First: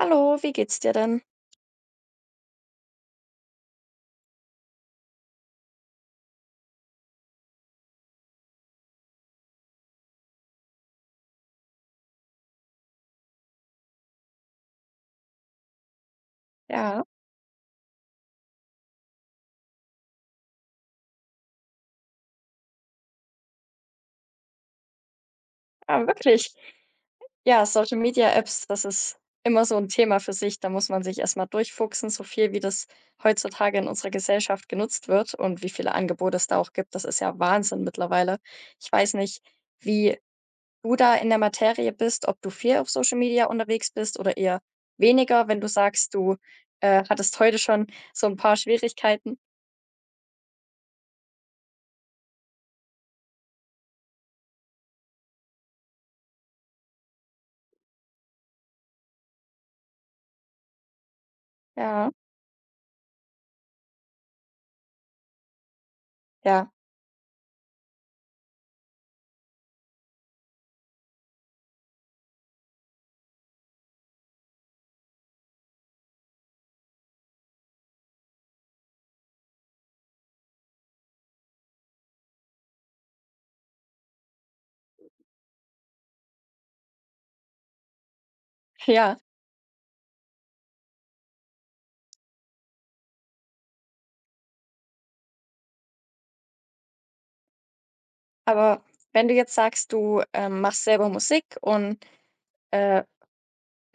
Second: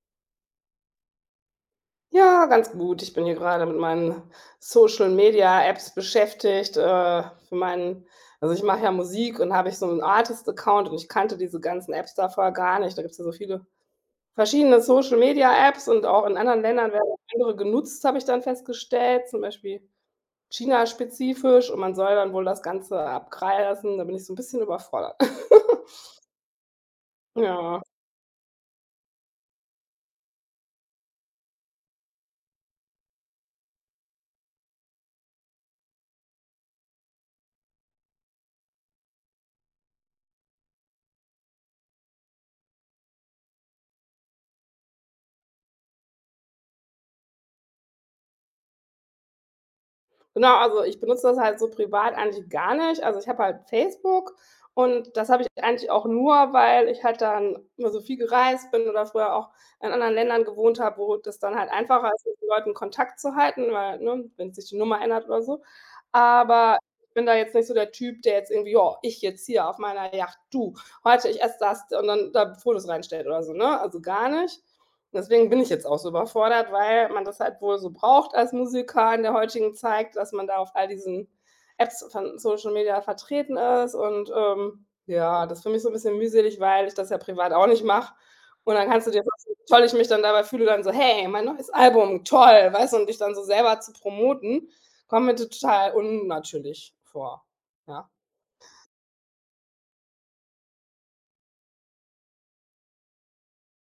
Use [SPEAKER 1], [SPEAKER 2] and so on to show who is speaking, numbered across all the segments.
[SPEAKER 1] Hallo, wie geht's dir denn?
[SPEAKER 2] Ja, ganz gut. Ich bin hier grade mit meinen Social Media-Apps beschäftigt, äh, für meinen Also, ich mache ja Musik und habe ich so 'nen Artist-Account und ich kannte diese ganzen Apps da vorher gar nicht. Da gibt's ja so viele verschiedene Social Media-Apps, und auch in anderen Ländern
[SPEAKER 1] Ja.
[SPEAKER 2] werden andere genutzt, habe ich dann festgestellt, zum Beispiel China spezifisch. Und man soll dann wohl das Ganze [unintelligible] lassen. Da bin ich so 'n bisschen überfordert.
[SPEAKER 1] Ah, wirklich? Ja,
[SPEAKER 2] Ja.
[SPEAKER 1] Social Media Apps, das ist immer so 'n Thema für sich. Da muss man sich erst mal durchfuchsen, so viel wie das heutzutage in unserer Gesellschaft genutzt wird und wie viele Angebote es da auch gibt. Das ist ja Wahnsinn mittlerweile. Ich weiß nicht, wie du da in der Materie bist, ob du viel auf Social Media unterwegs bist oder eher weniger, wenn du sagst, du, äh, hattest heute schon so 'n paar Schwierigkeiten.
[SPEAKER 2] Genau, also, ich benutze das halt so privat eigentlich gar nicht. Also, ich habe halt Facebook und das habe ich eigentlich auch nur, weil ich halt dann immer so viel gereist bin oder früher auch in anderen Ländern gewohnt habe, wo das dann halt
[SPEAKER 1] Ja.
[SPEAKER 2] einfacher ist, mit so Leuten Kontakt zu halten. Weil, ne, wenn sich die Nummer ändert oder so.
[SPEAKER 1] Ja.
[SPEAKER 2] Aber ich bin da jetzt nicht so der Typ, der jetzt irgendwie „Ja, ich jetzt hier auf meiner Yacht, du, heute, ich esse das“ und dann da Fotos reinstellt oder so, ne, also gar nicht. Und deswegen bin ich jetzt auch so überfordert, weil man das halt wohl so braucht als Musiker in der heutigen Zeit, dass man da auf all diesen Apps von Social Media vertreten ist. Und, ähm, ja, das finde ich so 'n bisschen mühselig, weil ich das ja privat auch nicht mache. Und dann kannst du
[SPEAKER 1] Ja.
[SPEAKER 2] dir vorstellen, wie toll ich mich dann dabei fühle, dann so: „Hey, mein neues Album, toll“, weißt du? Und dich dann so selber zu promoten, kommt mir total unnatürlich vor, ja.
[SPEAKER 1] Aber wenn du jetzt sagst, du, äh, machst selber Musik und, äh,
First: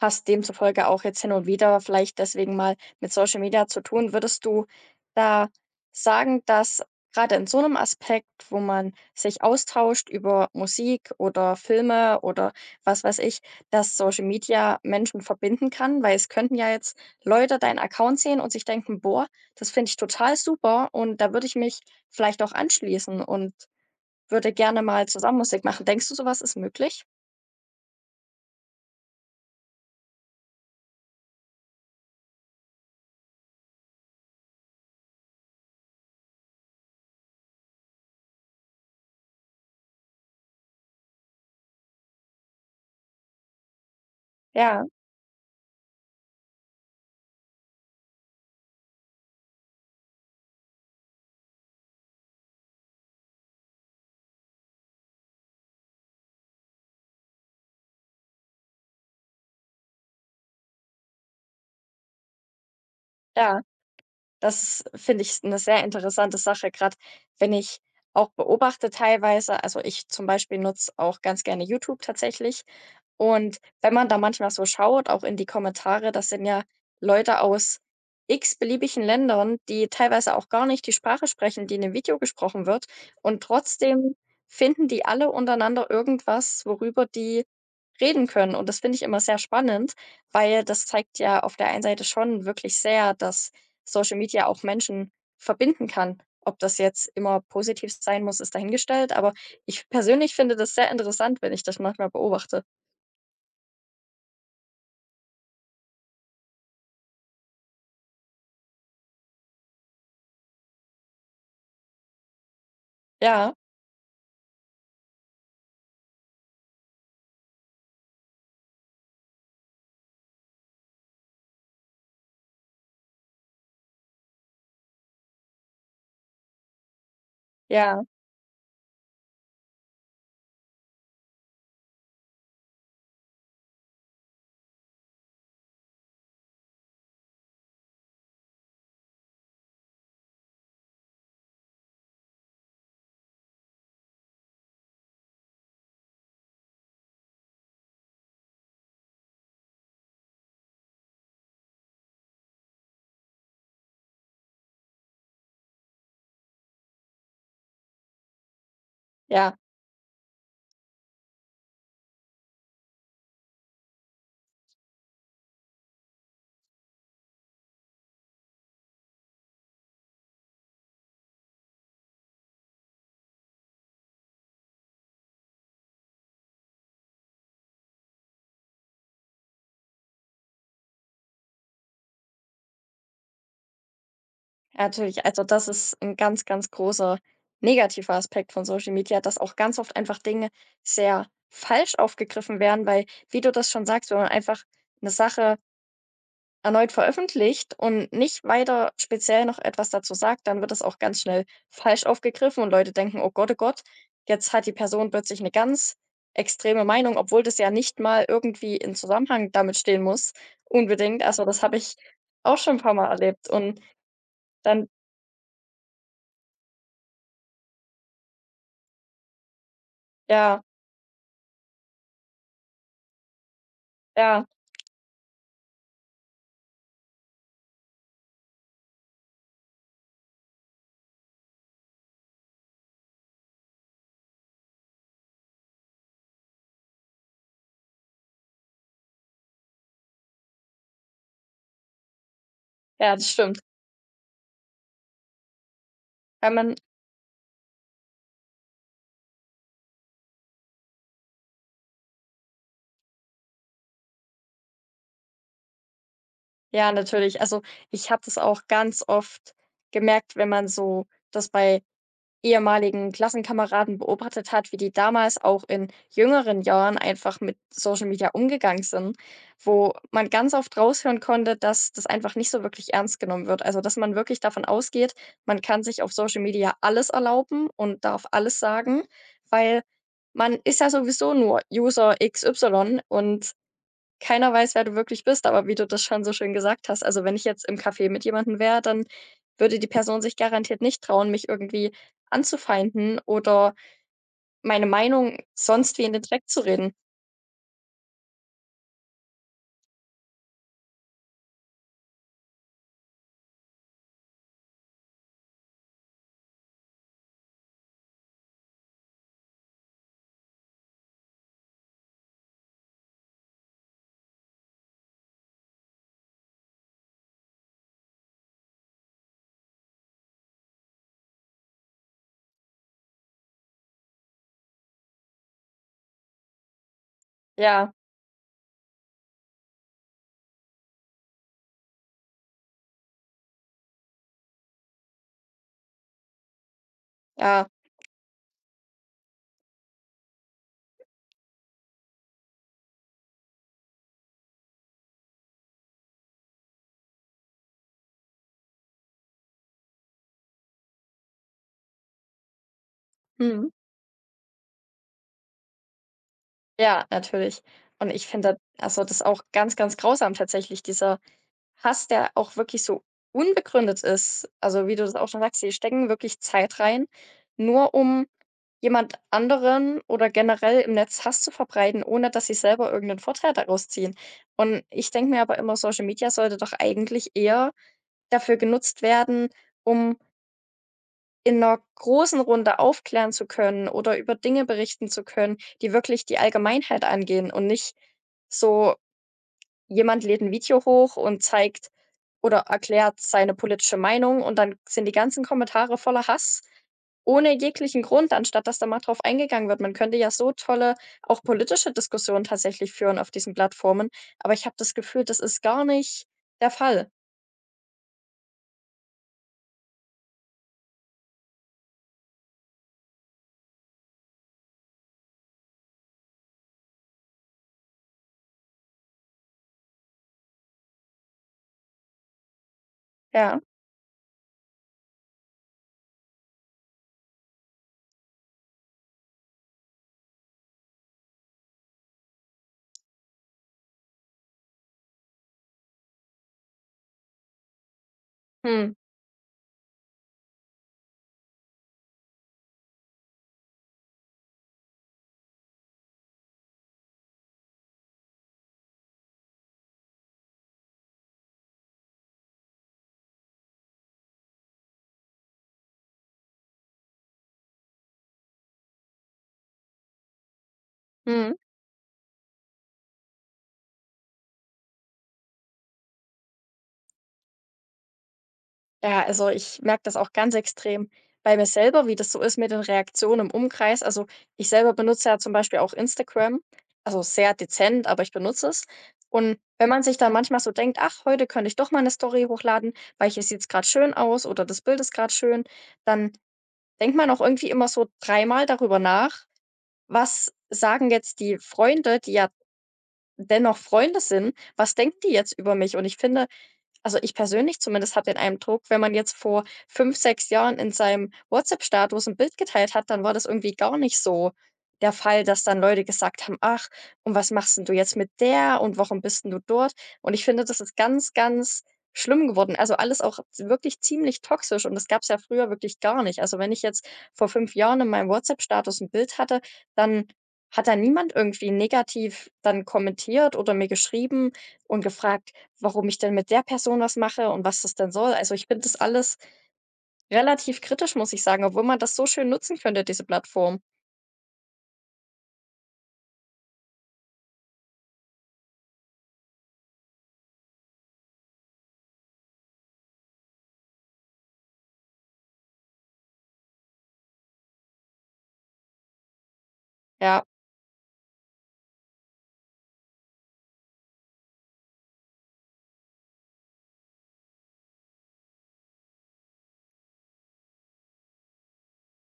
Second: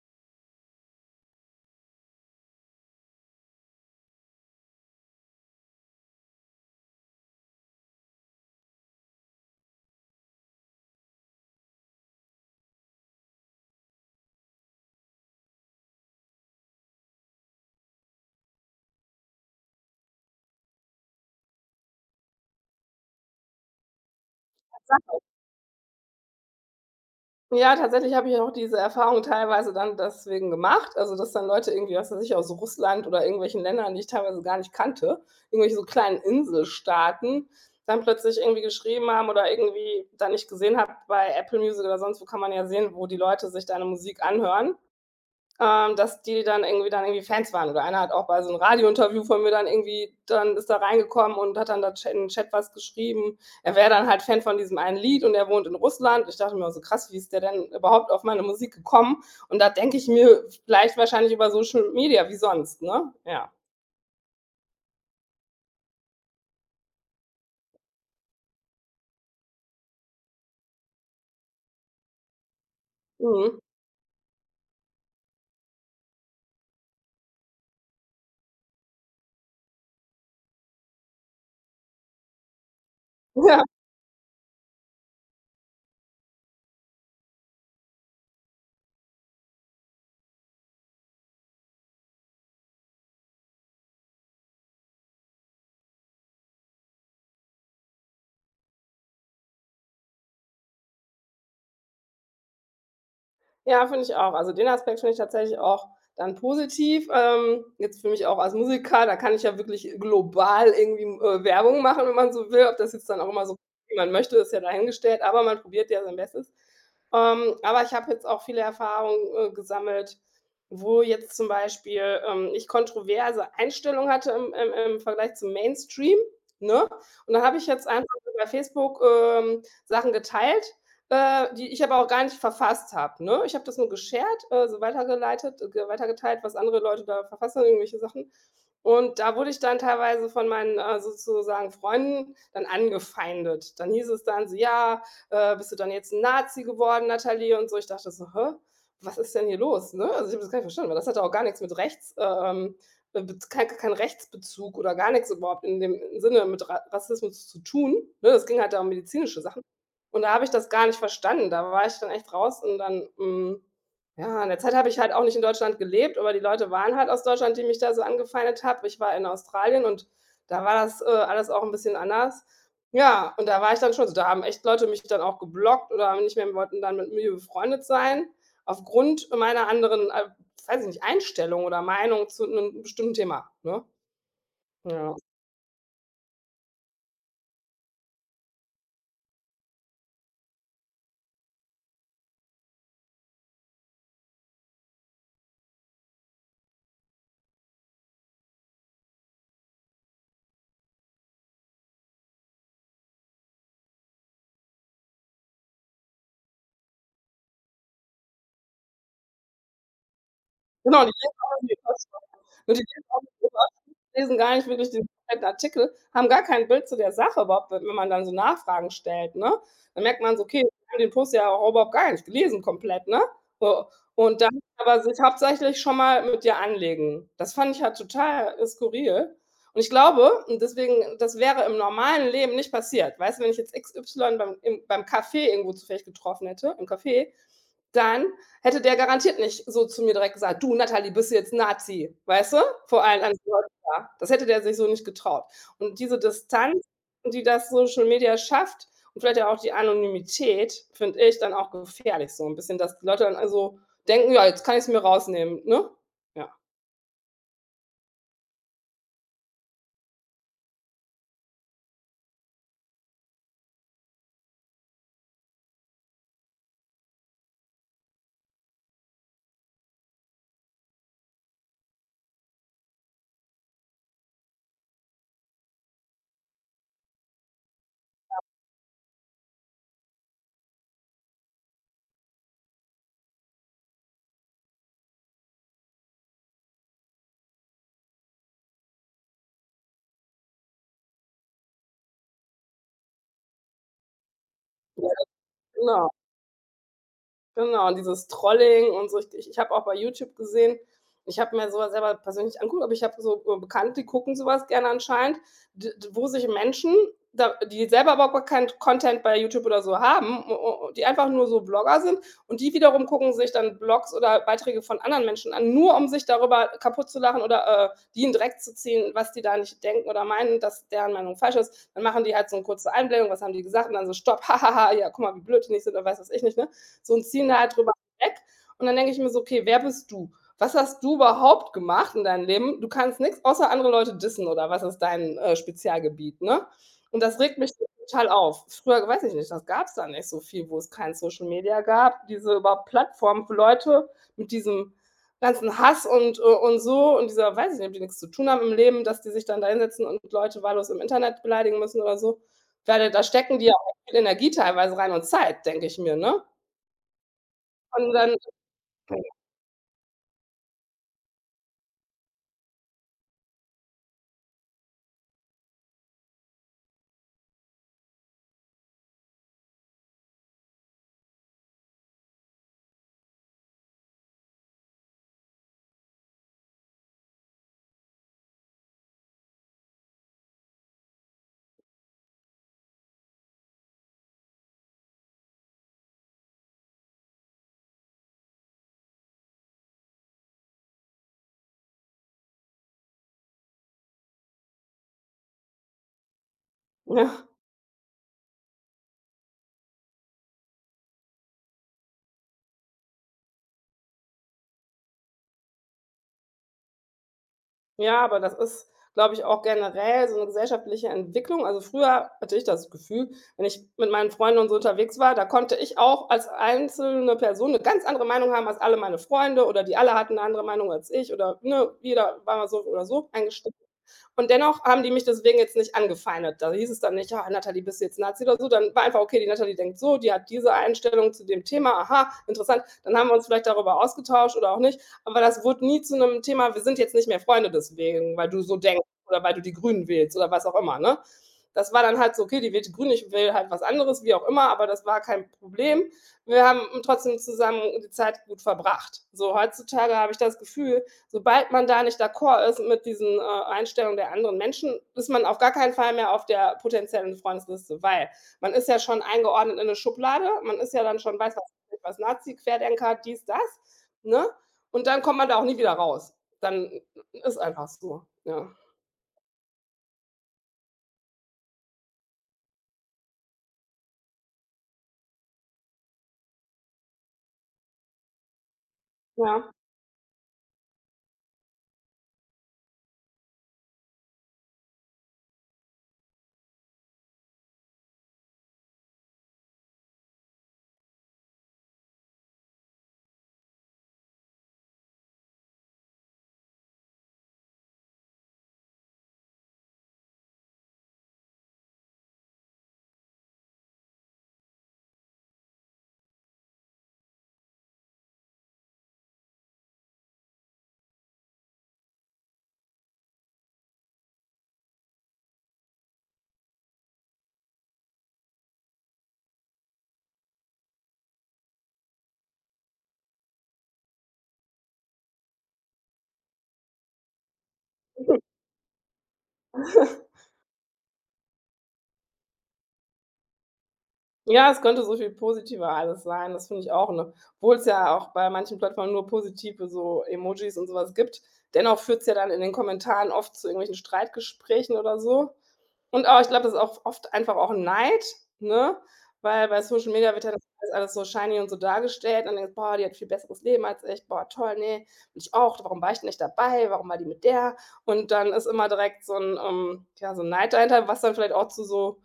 [SPEAKER 1] hast demzufolge auch jetzt hin und wieder vielleicht deswegen mal mit Social Media zu tun, würdest du da sagen, dass grade in so 'nem Aspekt, wo man sich austauscht über Musik oder Filme oder was weiß ich, dass Social Media Menschen verbinden kann? Weil es könnten ja jetzt Leute deinen Account sehen und sich denken: „Boah, das finde ich total super, und da würde ich mich vielleicht auch anschließen und würde gerne mal
[SPEAKER 2] Tatsache.
[SPEAKER 1] zusammen Musik machen.“ Denkst du, so was ist möglich?
[SPEAKER 2] Ja, tatsächlich habe ich auch diese Erfahrung teilweise dann deswegen gemacht, also, dass dann Leute irgendwie, was weiß ich, aus Russland oder irgendwelchen Ländern, die ich teilweise gar nicht kannte, irgendwelche so kleinen Inselstaaten, dann plötzlich irgendwie geschrieben haben oder irgendwie dann ich gesehen habe- bei Apple Music oder sonst wo, kann man ja sehen, wo die Leute sich deine Musik anhören-
[SPEAKER 1] Ja.
[SPEAKER 2] ähm, dass die dann irgendwie dann irgendwie Fans waren. Oder einer hat auch bei so 'n Radiointerview von mir dann irgendwie dann ist da reingekommen und hat dann da Ch in 'n Chat was geschrieben. Er wäre dann halt Fan von diesem einen Lied und er wohnt in Russland. Ich dachte mir, oh, so krass, wie ist der denn überhaupt auf meine Musik gekommen? Und da denke ich mir vielleicht wahrscheinlich über Social Media. Wie sonst, ne? Ja.
[SPEAKER 1] Ja, das ist finde ich, ist 'ne sehr interessante Sache grad, wenn ich auch beobachte teilweise Also, ich zum Beispiel nutze auch ganz gerne YouTube tatsächlich. Und
[SPEAKER 2] Mhm.
[SPEAKER 1] wenn man da manchmal so schaut, auch in die Kommentare, das sind ja Leute aus x-beliebigen Ländern, die teilweise auch gar nicht die Sprache sprechen, die in dem Video gesprochen wird. Und
[SPEAKER 2] Ja.
[SPEAKER 1] trotzdem finden die alle untereinander irgendwas, worüber die reden können. Und das finde ich immer sehr spannend, weil das zeigt ja auf der einen Seite schon wirklich sehr, dass Social Media auch Menschen verbinden kann. Ob das jetzt immer positiv sein muss, ist dahingestellt, aber ich persönlich finde das sehr interessant, wenn ich das manchmal beobachte.
[SPEAKER 2] Ja, finde ich auch. Also, den Aspekt finde ich tatsächlich auch dann positiv. Ähm, jetzt für mich auch als Musiker, da kann ich ja wirklich global irgendwie, äh, Werbung machen, wenn man so will, ob das jetzt dann auch immer
[SPEAKER 1] Ja.
[SPEAKER 2] so wie man möchte, ist ja dahingestellt. Aber man probiert ja sein Bestes. Ähm, aber ich habe jetzt auch viele Erfahrungen, äh, gesammelt, wo jetzt zum Beispiel, ähm, ich kontroverse Einstellungen hatte im im im Vergleich zum Mainstream, ne? Und da habe ich jetzt
[SPEAKER 1] Ja.
[SPEAKER 2] einfach bei Facebook, ähm, Sachen geteilt, äh, die ich aber auch gar nicht verfasst habe, ne? Ich habe das nur geshared, also, weitergeleitet, g weiter geteilt, was andere Leute da verfasst haben, irgendwelche Sachen. Und da wurde ich dann teilweise von meinen, äh, sozusagen Freunden dann angefeindet. Dann hieß es dann so: „Ja, äh, bist du dann jetzt 'n Nazi geworden, Natalie?“ und so. Ich dachte so: „Hä? Was ist denn hier los“, ne? Also ich habe das gar nicht verstanden, weil das hatte auch gar nix mit rechts, äh, ähm, Bet kei kein kein Rechtsbezug oder gar nix überhaupt in dem Sinne mit Ra Rassismus zu tun, ne? Es ging halt da um medizinische
[SPEAKER 1] Ja.
[SPEAKER 2] Sachen. Und da habe ich das gar nicht verstanden. Da war ich dann echt raus und dann hm, ja, in der Zeit habe ich halt auch nicht in Deutschland gelebt, aber die Leute waren halt aus Deutschland, die mich da so angefeindet hat. Ich war in Australien und da war das, äh, alles auch 'n bisschen anders. Ja, und da war ich dann schon so da haben echt Leute mich dann auch geblockt oder haben nicht mehr wollten dann mit mir befreundet sein aufgrund meiner anderen, äh, weiß ich nicht, Einstellung oder Meinung zu 'nem bestimmten Thema, ne?
[SPEAKER 1] A
[SPEAKER 2] Ja.
[SPEAKER 1] natürlich, also, das ist 'n ganz, ganz großer negativer Aspekt von Social Media, dass auch ganz oft einfach Dinge sehr falsch aufgegriffen werden. Weil wie du das schon sagst, wenn man einfach 'ne Sache erneut veröffentlicht und nicht weiter speziell noch etwas dazu sagt, dann wird das auch ganz schnell falsch aufgegriffen und Leute denken: „Oh Gott, oh Gott, jetzt hat die Person plötzlich 'ne ganz extreme Meinung“, obwohl das ja nicht mal irgendwie in Zusammenhang damit stehen muss,
[SPEAKER 2] Genau,.
[SPEAKER 1] unbedingt. Also, das habe ich auch schon paarmal erlebt und
[SPEAKER 2] [unintelligible] Lesen gar nicht,
[SPEAKER 1] dann
[SPEAKER 2] wirklich den Artikel, haben gar kein Bild zu der Sache überhaupt, wenn man dann so Nachfragen stellt, ne? Da merkt man so:
[SPEAKER 1] Ja.
[SPEAKER 2] „Okay, die haben den Post ja auch überhaupt gar nicht gelesen komplett“, ne? So, und
[SPEAKER 1] Ja.
[SPEAKER 2] dann aber sich hauptsächlich schon mal mit dir anlegen. Das fand ich halt total skurril. Und ich glaube und deswegen, das wäre im normalen Leben nicht passiert, weißt du, wenn ich jetzt x y beim im beim Kaffee irgendwo zufällig getroffen hätte, im Café, dann hätte der garantiert nicht so zu mir direkt gesagt: „Du Natalie, bist du jetzt 'n Nazi?“ Weißt du? Vor
[SPEAKER 1] Ja,
[SPEAKER 2] allen
[SPEAKER 1] das
[SPEAKER 2] anderen
[SPEAKER 1] stimmt.
[SPEAKER 2] Leute da. Das hätte der sich so nicht getraut. Und diese
[SPEAKER 1] Wenn man
[SPEAKER 2] Distanz, die das Social Media schafft und vielleicht ja auch die Anonymität, finde ich dann auch gefährlich so 'n bisschen, dass die Leute dann also denken: „Ja, jetzt kann ich's mir rausnehmen“, ne? Ja.
[SPEAKER 1] Ja, natürlich. Also, ich habe das auch ganz oft gemerkt, wenn man so das bei ehemaligen Klassenkameraden beobachtet hat, wie die damals auch in jüngeren Jahren einfach mit Social Media umgegangen sind, wo man ganz oft raushören konnte, dass das einfach nicht so wirklich ernst genommen wird. Also dass man wirklich davon ausgeht, man kann sich auf Social Media alles erlauben und darf
[SPEAKER 2] Ja.
[SPEAKER 1] alles sagen, weil man ist ja sowieso nur User x y und keiner weiß, wer du wirklich bist, aber wie du das schon so schön gesagt hast. Also, wenn ich jetzt im Café mit jemandem wäre, dann würde die Person sich garantiert nicht trauen, mich irgendwie anzufeinden oder meine
[SPEAKER 2] Ja,
[SPEAKER 1] Meinung sonst wie
[SPEAKER 2] genau.
[SPEAKER 1] in den Dreck zu reden.
[SPEAKER 2] Genau, und dieses Trolling und so. Ich ich habe auch bei Youtube gesehen ich habe mir so was selber persönlich nicht angeguckt, aber ich habe so Bekannte, die gucken so was gerne anscheinend, d wo sich Menschen, da die selber überhaupt gar keinen Content bei Youtube oder so haben, u u und die einfach nur so Blogger sind und die wiederum gucken sich dann Blogs oder Beiträge von anderen Menschen an, nur um sich darüber kaputtzulachen oder, äh, die in Dreck zu ziehen, was die da nicht denken oder meinen, dass deren Meinung falsch ist. Dann machen die halt so 'ne kurze Einblendung „Was haben die gesagt?“ Und dann so stopp „Ha ha ha, ja, guck mal, wie blöd die nicht sind“, oder weiß ich nicht, ne? So, und ziehen da halt
[SPEAKER 1] Ja.
[SPEAKER 2] drüber weg. Und dann denke ich mir so: „Okay, wer bist du? Was hast du überhaupt gemacht in deinem Leben? Du kannst nichts, außer andere Leute dissen oder was ist dein, äh, Spezialgebiet“, ne? Und das regt
[SPEAKER 1] Ja.
[SPEAKER 2] mich total auf. Früher, weiß ich nicht das gab's da nicht so viel, wo es kein Social Media gab, diese überhaupt Plattform für Leute mit diesem ganzen Hass und, äh, und so und dieser weiß ich nicht, ob die nichts zu tun haben im Leben, dass die sich dann da hinsetzen und Leute wahllos im Internet beleidigen müssen oder so. Ich meine, da stecken die
[SPEAKER 1] Mhm.
[SPEAKER 2] ja auch viel Energie teilweise rein und Zeit, denke ich mir, ne?
[SPEAKER 1] Ja, natürlich. Und
[SPEAKER 2] Und
[SPEAKER 1] ich
[SPEAKER 2] dann
[SPEAKER 1] finde das also das
[SPEAKER 2] [unintelligible]
[SPEAKER 1] auch ganz, ganz grausam tatsächlich, dieser Hass, der auch wirklich so unbegründet ist. Also, wie du das auch schon sagst, sie stecken wirklich Zeit rein, nur um jemand anderen oder generell im Netz Hass zu verbreiten, ohne dass sie selber irgend 'nen Vorteil daraus ziehen. Und ich denke mir aber immer, Social Media sollte doch eigentlich eher dafür genutzt werden, um in 'ner großen Runde aufklären zu können oder über Dinge berichten zu können, die wirklich die Allgemeinheit angehen und nicht so, jemand lädt 'n Video hoch und zeigt oder erklärt seine politische Meinung und dann sind die ganzen Kommentare voller Hass,
[SPEAKER 2] Ja.
[SPEAKER 1] ohne jeglichen Grund, anstatt dass da mal drauf eingegangen wird. Man könnte ja so tolle auch politische Diskussionen tatsächlich führen auf diesen Plattformen, aber ich habe das Gefühl, das ist gar nicht der Fall.
[SPEAKER 2] Ja, aber das ist, glaube ich, auch generell so 'ne gesellschaftliche Entwicklung. Also, früher hatte ich das Gefühl, wenn ich mit meinen Freunden und so unterwegs war, da konnte ich auch als einzelne Person 'ne ganz andere Meinung haben als alle meine Freunde, oder die alle hatten eine andere Meinung als ich oder, ne, jeder war mal so oder so
[SPEAKER 1] Ja.
[SPEAKER 2] eingestellt. Und dennoch haben die mich deswegen jetzt nicht angefeindet. Da hieß es dann nicht: „Ah, Natalie, bist du jetzt Nazi oder so?“ Dann war einfach: „Okay, die Natalie denkt so, die hat diese Einstellung zu dem Thema, aha, interessant“. Dann haben wir uns vielleicht darüber ausgetauscht oder auch nicht. Aber das wurde nie zu 'nem Thema, „Wir sind jetzt nicht mehr Freunde deswegen, weil du so
[SPEAKER 1] Mhm.
[SPEAKER 2] denkst“, oder „Weil du die Grünen wählst“, oder was auch immer, ne? Das war dann halt so: „Okay, die wählt die Grünen, ich wähle halt was anderes“, wie auch immer, aber das war kein Problem. Wir haben trotzdem zusammen die Zeit gut verbracht. So, heutzutage habe ich das Gefühl, sobald man da nicht d'accord ist mit diesen, äh, Einstellungen der anderen Menschen, ist man auf gar keinen Fall mehr auf der potenziellen Freundesliste. Weil man ist ja schon eingeordnet in 'ne Schublade. Man ist ja dann schon
[SPEAKER 1] Mhm.
[SPEAKER 2] weiß was ich was, Nazi, Querdenker, dies, das, ne? Und dann kommt man da auch nie wieder raus. Dann i ist einfach so, ja.
[SPEAKER 1] Ja, also, ich merke das auch ganz extrem bei mir selber, wie das so ist mit den Reaktionen im Umkreis. Also, ich selber benutze ja zum Beispiel auch Instagram, also, sehr dezent, aber ich benutze es. Und
[SPEAKER 2] Ja.
[SPEAKER 1] wenn man sich dann manchmal so denkt: „Ach, heute könnte ich doch mal 'ne Story hochladen, weil hier sieht's grad schön aus“, oder das Bild ist grad schön, dann denkt man auch irgendwie immer so dreimal darüber nach: „Was sagen jetzt die Freunde?“, die ja dennoch Freunde sind, „Was denken die jetzt über mich?“ Und ich finde also, ich persönlich zumindest habe den Eindruck, wenn man jetzt vor 5, 6 Jahren in seinem WhatsApp-Status 'n Bild geteilt hat, dann war das irgendwie gar nicht so der Fall, dass dann Leute gesagt haben: „Ach, und was machst 'n du jetzt mit der?!“ und: „Warum bist 'n du dort?“ Und ich finde, das ist ganz, ganz schlimm geworden. Also, alles auch wirklich ziemlich toxisch und das gab's ja früher wirklich gar nicht. Also, wenn ich jetzt vor 5 Jahren in meinem WhatsApp-Status 'n Bild hatte, dann hat da niemand irgendwie negativ dann kommentiert oder mir geschrieben und gefragt, warum ich denn mit der Person was mache und was das denn soll.
[SPEAKER 2] Mhm.
[SPEAKER 1] Also, ich finde das alles relativ kritisch, muss ich sagen, obwohl man das so schön nutzen könnte, diese Plattform.
[SPEAKER 2] Ja, es könnte so viel positiver alles sein. Das finde ich auch, ne? Obwohl's ja auch bei manchen Plattformen nur positive so Emojis und so was gibt. Dennoch führt's ja dann in den Kommentaren oft zu irgendwelchen Streitgesprächen oder so. Und aber ich glaube, das ist auch oft einfach auch Neid, ne, weil bei Social Media
[SPEAKER 1] Ja.
[SPEAKER 2] wird ja alles so shiny und so dargestellt und dann denkst du: „Boah, die hat viel besseres Leben als ich. Boah, toll, ne, will ich auch. Warum war ich denn nicht dabei? Warum war die mit der?“ Und dann ist immer direkt so 'n ähm, ja, so 'n Neid dahinter, was dann vielleicht auch zu so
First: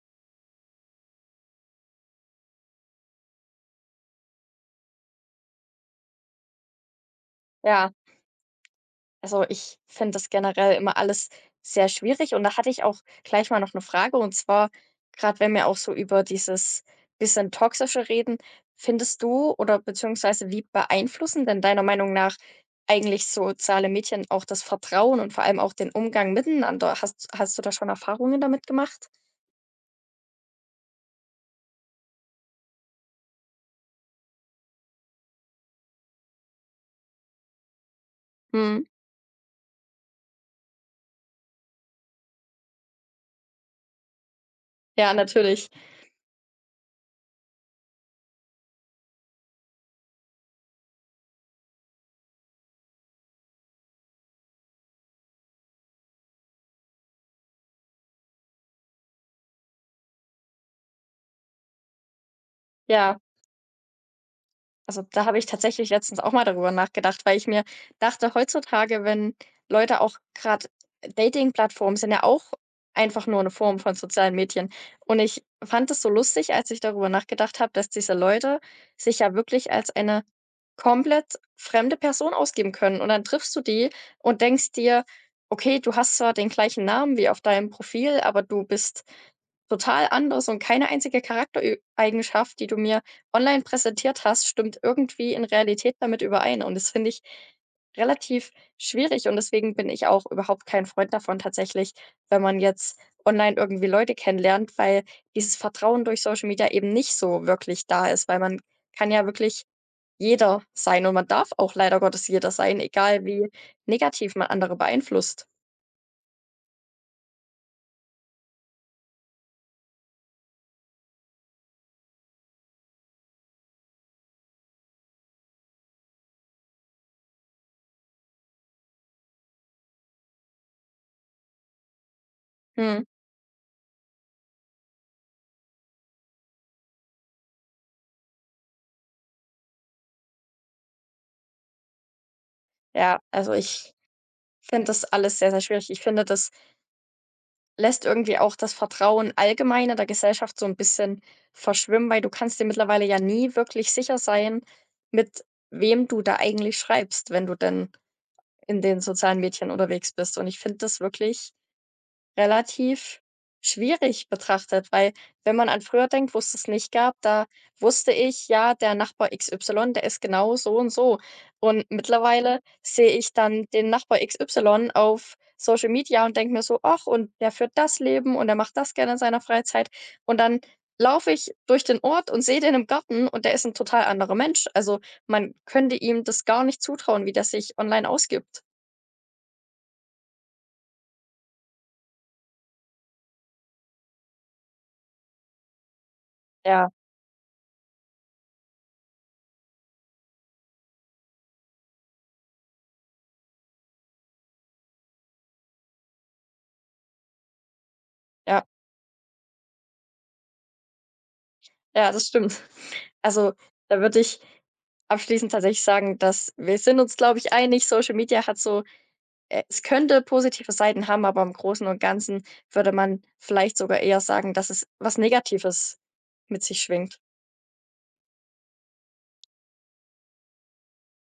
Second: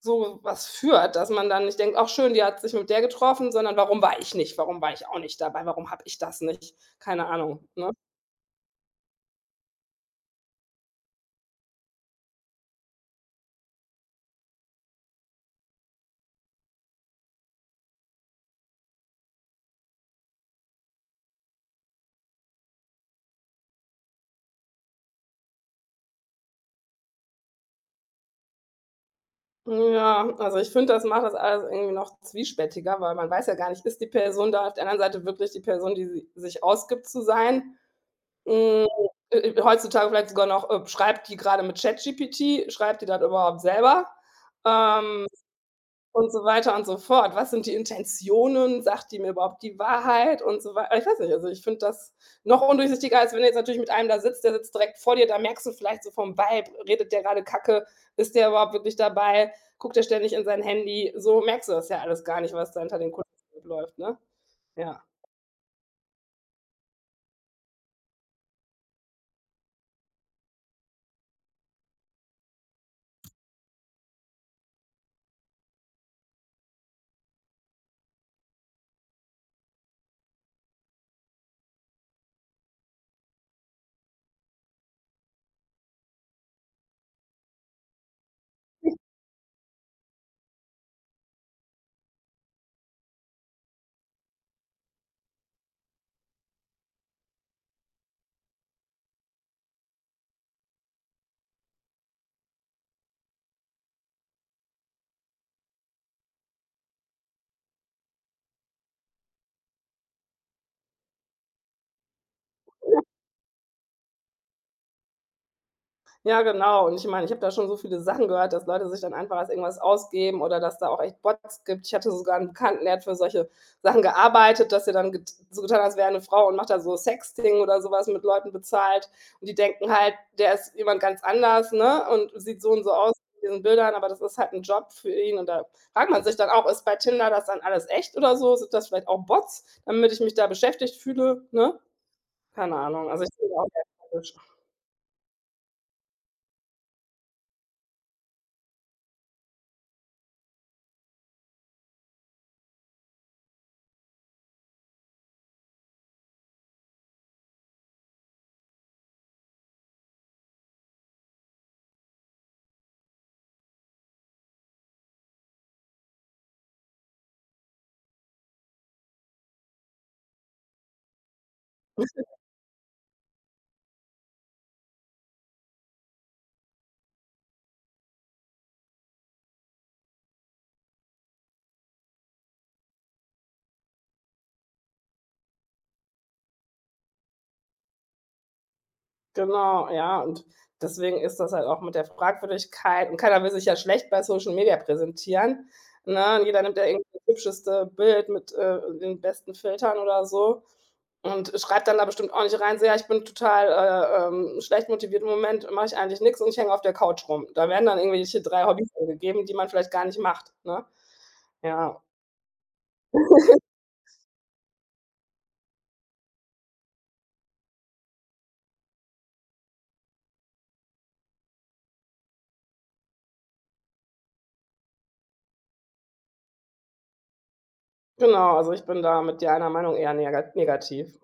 [SPEAKER 2] so was führt, dass man dann nicht denkt: „Ach schön, die hat sich mit der getroffen“, sondern „Warum war ich nicht? Warum war ich auch nicht dabei? Warum habe ich das nicht?“ Keine Ahnung, ne?
[SPEAKER 1] Ja, Also, ich finde das generell immer alles sehr schwierig, und da hatte ich auch gleich mal noch 'ne Frage. Und zwar, grad, wenn wir auch so über dieses bisschen Toxische reden, findest du oder beziehungsweise wie beeinflussen denn deiner Meinung nach eigentlich soziale Medien auch das Vertrauen und vor allem auch den Umgang miteinander? Hast hast du da schon Erfahrungen damit gemacht?
[SPEAKER 2] Mhm, ja, also, ich finde, das macht das alles irgendwie noch zwiespältiger, weil man weiß ja gar nicht, ist die Person da auf der anderen Seite wirklich die Person, die sie sich ausgibt zu sein.
[SPEAKER 1] Mhm.
[SPEAKER 2] Hm. Äh, äh, heutzutage vielleicht sogar noch, äh, schreibt die grade mit ChatGPT? Schreibt die das überhaupt selber?
[SPEAKER 1] Ja,
[SPEAKER 2] Ähm,
[SPEAKER 1] natürlich.
[SPEAKER 2] und so weiter und so fort. Was sind die Intentionen? Sagt die mir überhaupt die Wahrheit und so wei a ich weiß nicht, also, ich finde das noch undurchsichtiger, als wenn du jetzt natürlich mit einem da sitzt, der sitzt direkt vor dir. Da merkst du vielleicht so vom Vibe, redet der grade Kacke? Ist der überhaupt wirklich dabei? Guckt der ständig in sein Handy? So merkst du das ja alles gar nicht, was da hinter den
[SPEAKER 1] Ja.
[SPEAKER 2] Kulissen noch läuft, ne? Ja.
[SPEAKER 1] Also, da habe ich tatsächlich letztens auch mal darüber nachgedacht. Weil ich mir dachte heutzutage, wenn Leute auch grad Datingplattformen sind ja auch einfach nur 'ne Form von sozialen Medien. Und ich fand das so lustig, als ich darüber nachgedacht habe, dass diese Leute sich ja wirklich als eine komplett fremde Person ausgeben können. Und dann triffst du die und denkst dir: „Okay, du hast zwar den gleichen Namen wie auf deinem Profil, aber du bist total anders und keine einzige Charakterö Eigenschaft, die du mir online präsentiert hast, stimmt irgendwie in Realität damit überein.“ Und das finde ich relativ schwierig. Und deswegen bin ich auch überhaupt kein Freund davon tatsächlich, wenn man jetzt online irgendwie Leute kennenlernt, weil dieses Vertrauen durch Social Media eben nicht so wirklich da ist. Weil man kann ja wirklich jeder sein, und man darf auch leider Gottes jeder sein, egal wie negativ man andere beeinflusst.
[SPEAKER 2] Ja, genau. Und ich meine, ich habe da schon so viele Sachen gehört, dass Leute sich dann einfach als irgendwas ausgeben oder dass da auch echt Bots gibt. Ich hatte sogar 'n Bekannten, der hat für solche Sachen gearbeitet, dass der dann get so getan hat, als wäre er 'ne Frau und macht da so Sexting oder so was mit Leuten bezahlt. Und die denken halt, der ist jemand ganz anders, ne? Und sieht so und so
[SPEAKER 1] Mhm.
[SPEAKER 2] aus in diesen Bildern, aber das ist halt 'n Job für ihn. Und da fragt man sich dann auch: „Ist bei Tinder das dann alles echt oder so? Sind das vielleicht auch Bots, damit ich mich da beschäftigt fühle“, ne? Keine Ahnung.
[SPEAKER 1] Ja,
[SPEAKER 2] Also, ich bin
[SPEAKER 1] also,
[SPEAKER 2] da auch sehr
[SPEAKER 1] ich
[SPEAKER 2] skeptisch.
[SPEAKER 1] finde das alles sehr, sehr schwierig. Ich finde, das lässt irgendwie auch das Vertrauen allgemein in der Gesellschaft so 'n bisschen verschwimmen, weil du kannst dir mittlerweile ja nie wirklich sicher sein, mit wem du da eigentlich schreibst, wenn du denn in den sozialen Medien unterwegs bist. Und ich finde das wirklich, relativ schwierig betrachtet, weil wenn man an früher denkt, wo's das nicht gab, da wusste ich: Ja, der Nachbar X Y, der ist genau so und so. Und
[SPEAKER 2] [unintelligible]
[SPEAKER 1] mittlerweile sehe ich dann den Nachbar X Y auf Social Media und denke mir so: „Ach, und der führt das Leben und der macht das gerne in seiner Freizeit“, und dann laufe ich durch den Ort und sehe den im Garten und der ist 'n total anderer Mensch. Also, man könnte ihm das gar nicht zutrauen, wie der sich online ausgibt.
[SPEAKER 2] Genau, ja, und deswegen ist das halt auch mit der Fragwürdigkeit und keiner will sich ja schlecht bei Social Media präsentieren, ne? Und jeder nimmt da
[SPEAKER 1] Ja.
[SPEAKER 2] irgendwie hübscheste Bild mit, äh, den besten Filtern oder so und schreibt dann da bestimmt auch nicht rein, so: „Ja ich, bin total, äh, ähm, schlecht motiviert, im Moment mache ich eigentlich nix und ich hänge auf der Couch rum“. Da werden dann irgendwelche
[SPEAKER 1] Ja.
[SPEAKER 2] 3 Hobbys angegeben, die man vielleicht gar nicht macht, ne? Ja.
[SPEAKER 1] Ja, das stimmt. Also, da würde ich abschließend tatsächlich sagen, dass wir sind uns, glaube ich, einig, Social Media hat so e es könnte positive Seiten haben, aber im Großen und Ganzen würde man vielleicht sogar eher sagen, dass es was Negatives mit sich schwingt.
[SPEAKER 2] Genau, also, ich bin da, mit dir einer Meinung, eher nega negativ.